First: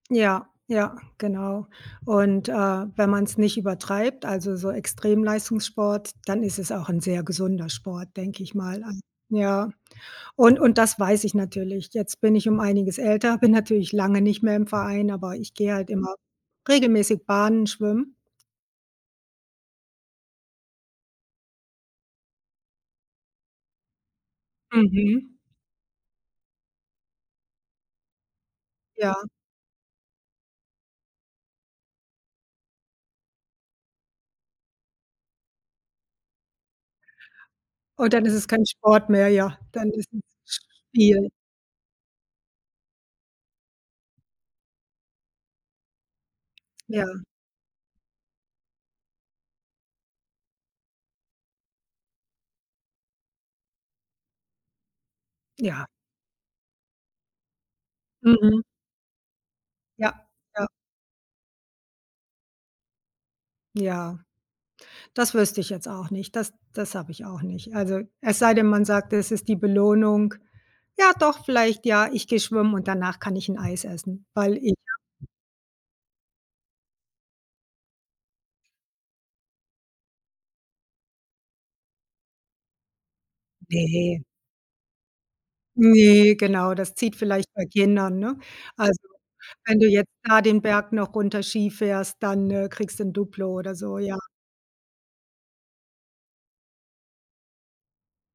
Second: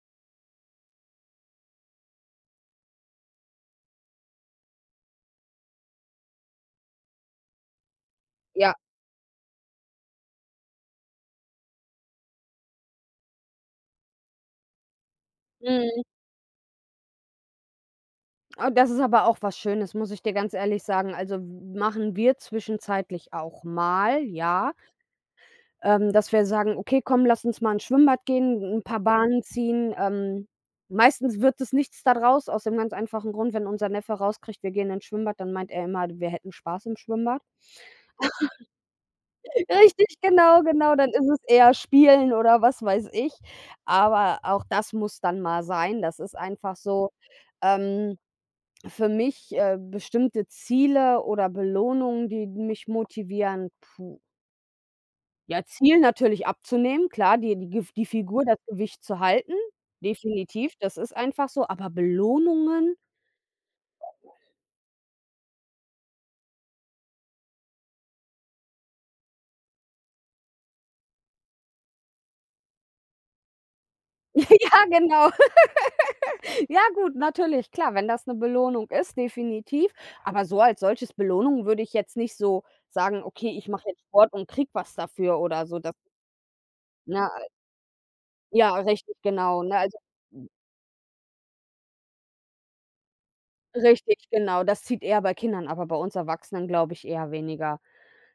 Ja, ja, genau, und, äh, wenn man's nicht übertreibt, also so Extremleistungssport, dann ist es auch 'n sehr gesunder Sport, denke ich Ja. mal an ja, und und das weiß ich natürlich. Jetzt bin ich um einiges älter, bin natürlich lange nicht mehr im Verein, aber ich gehe halt Mhm. immer regelmäßig Bahnen schwimmen. Ah, das ist aber auch was Schönes, muss ich dir ganz ehrlich sagen. Also m machen wir zwischenzeitlich auch mal, ja Mhm. ähm, dass wir sagen: „Okay, komm, lass uns mal ins Schwimmbad gehen, 'n paar Ja. Bahnen ziehen.“ Ähm, meistens wird es nichts da draus, aus dem ganz einfachen Grund, wenn unser Neffe raus kriegt, wir gehen ins Schwimmbad, dann meint er immer, wir hätten Spaß im Schwimmbad. Und dann ist es kein Sport mehr, ja, dann ist Richtig, es Sch genau, genau. Dann ist Spiel. es eher spielen oder was weiß ich. Aber auch das muss dann mal sein. Das ist einfach Ja. so, ähm, für mich, äh, bestimmte Ziele oder Belohnungen, die mich motivieren puh. Ja, Ja. Ziel natürlich abzunehmen. Klar, die die Gif die Figur, das Mhm. Gewicht zu halten. Ja, ja. Definitiv, das ist einfach so. Aber Belohnungen? Ja. Das wüsste ich jetzt auch nicht. Das das habe ich auch nicht. Also es sei denn, man sagt, das ist die Belohnung. Ja doch, vielleicht ja, ich gehe schwimmen und danach kann ich 'n Eis essen, weil ich Ja, genau. Ja gut, natürlich. Klar, wenn das 'ne Belohnung ist, definitiv. Aber so als solches Belohnung würde ich jetzt nicht so sagen: „Okay, ich mache jetzt Ne. Sport und kriege was dafür“, oder so. Das Ne, genau, das zieht Ne? vielleicht bei Kindern, ne? Ja, Also, richtig, genau, ne, wenn du also jetzt da den Berg noch runter Ski fährst, dann, äh, kriegst du 'n Duplo oder so, ja. Richtig, genau. Das zieht eher bei Kindern, aber bei uns Erwachsenen, glaube ich eher weniger.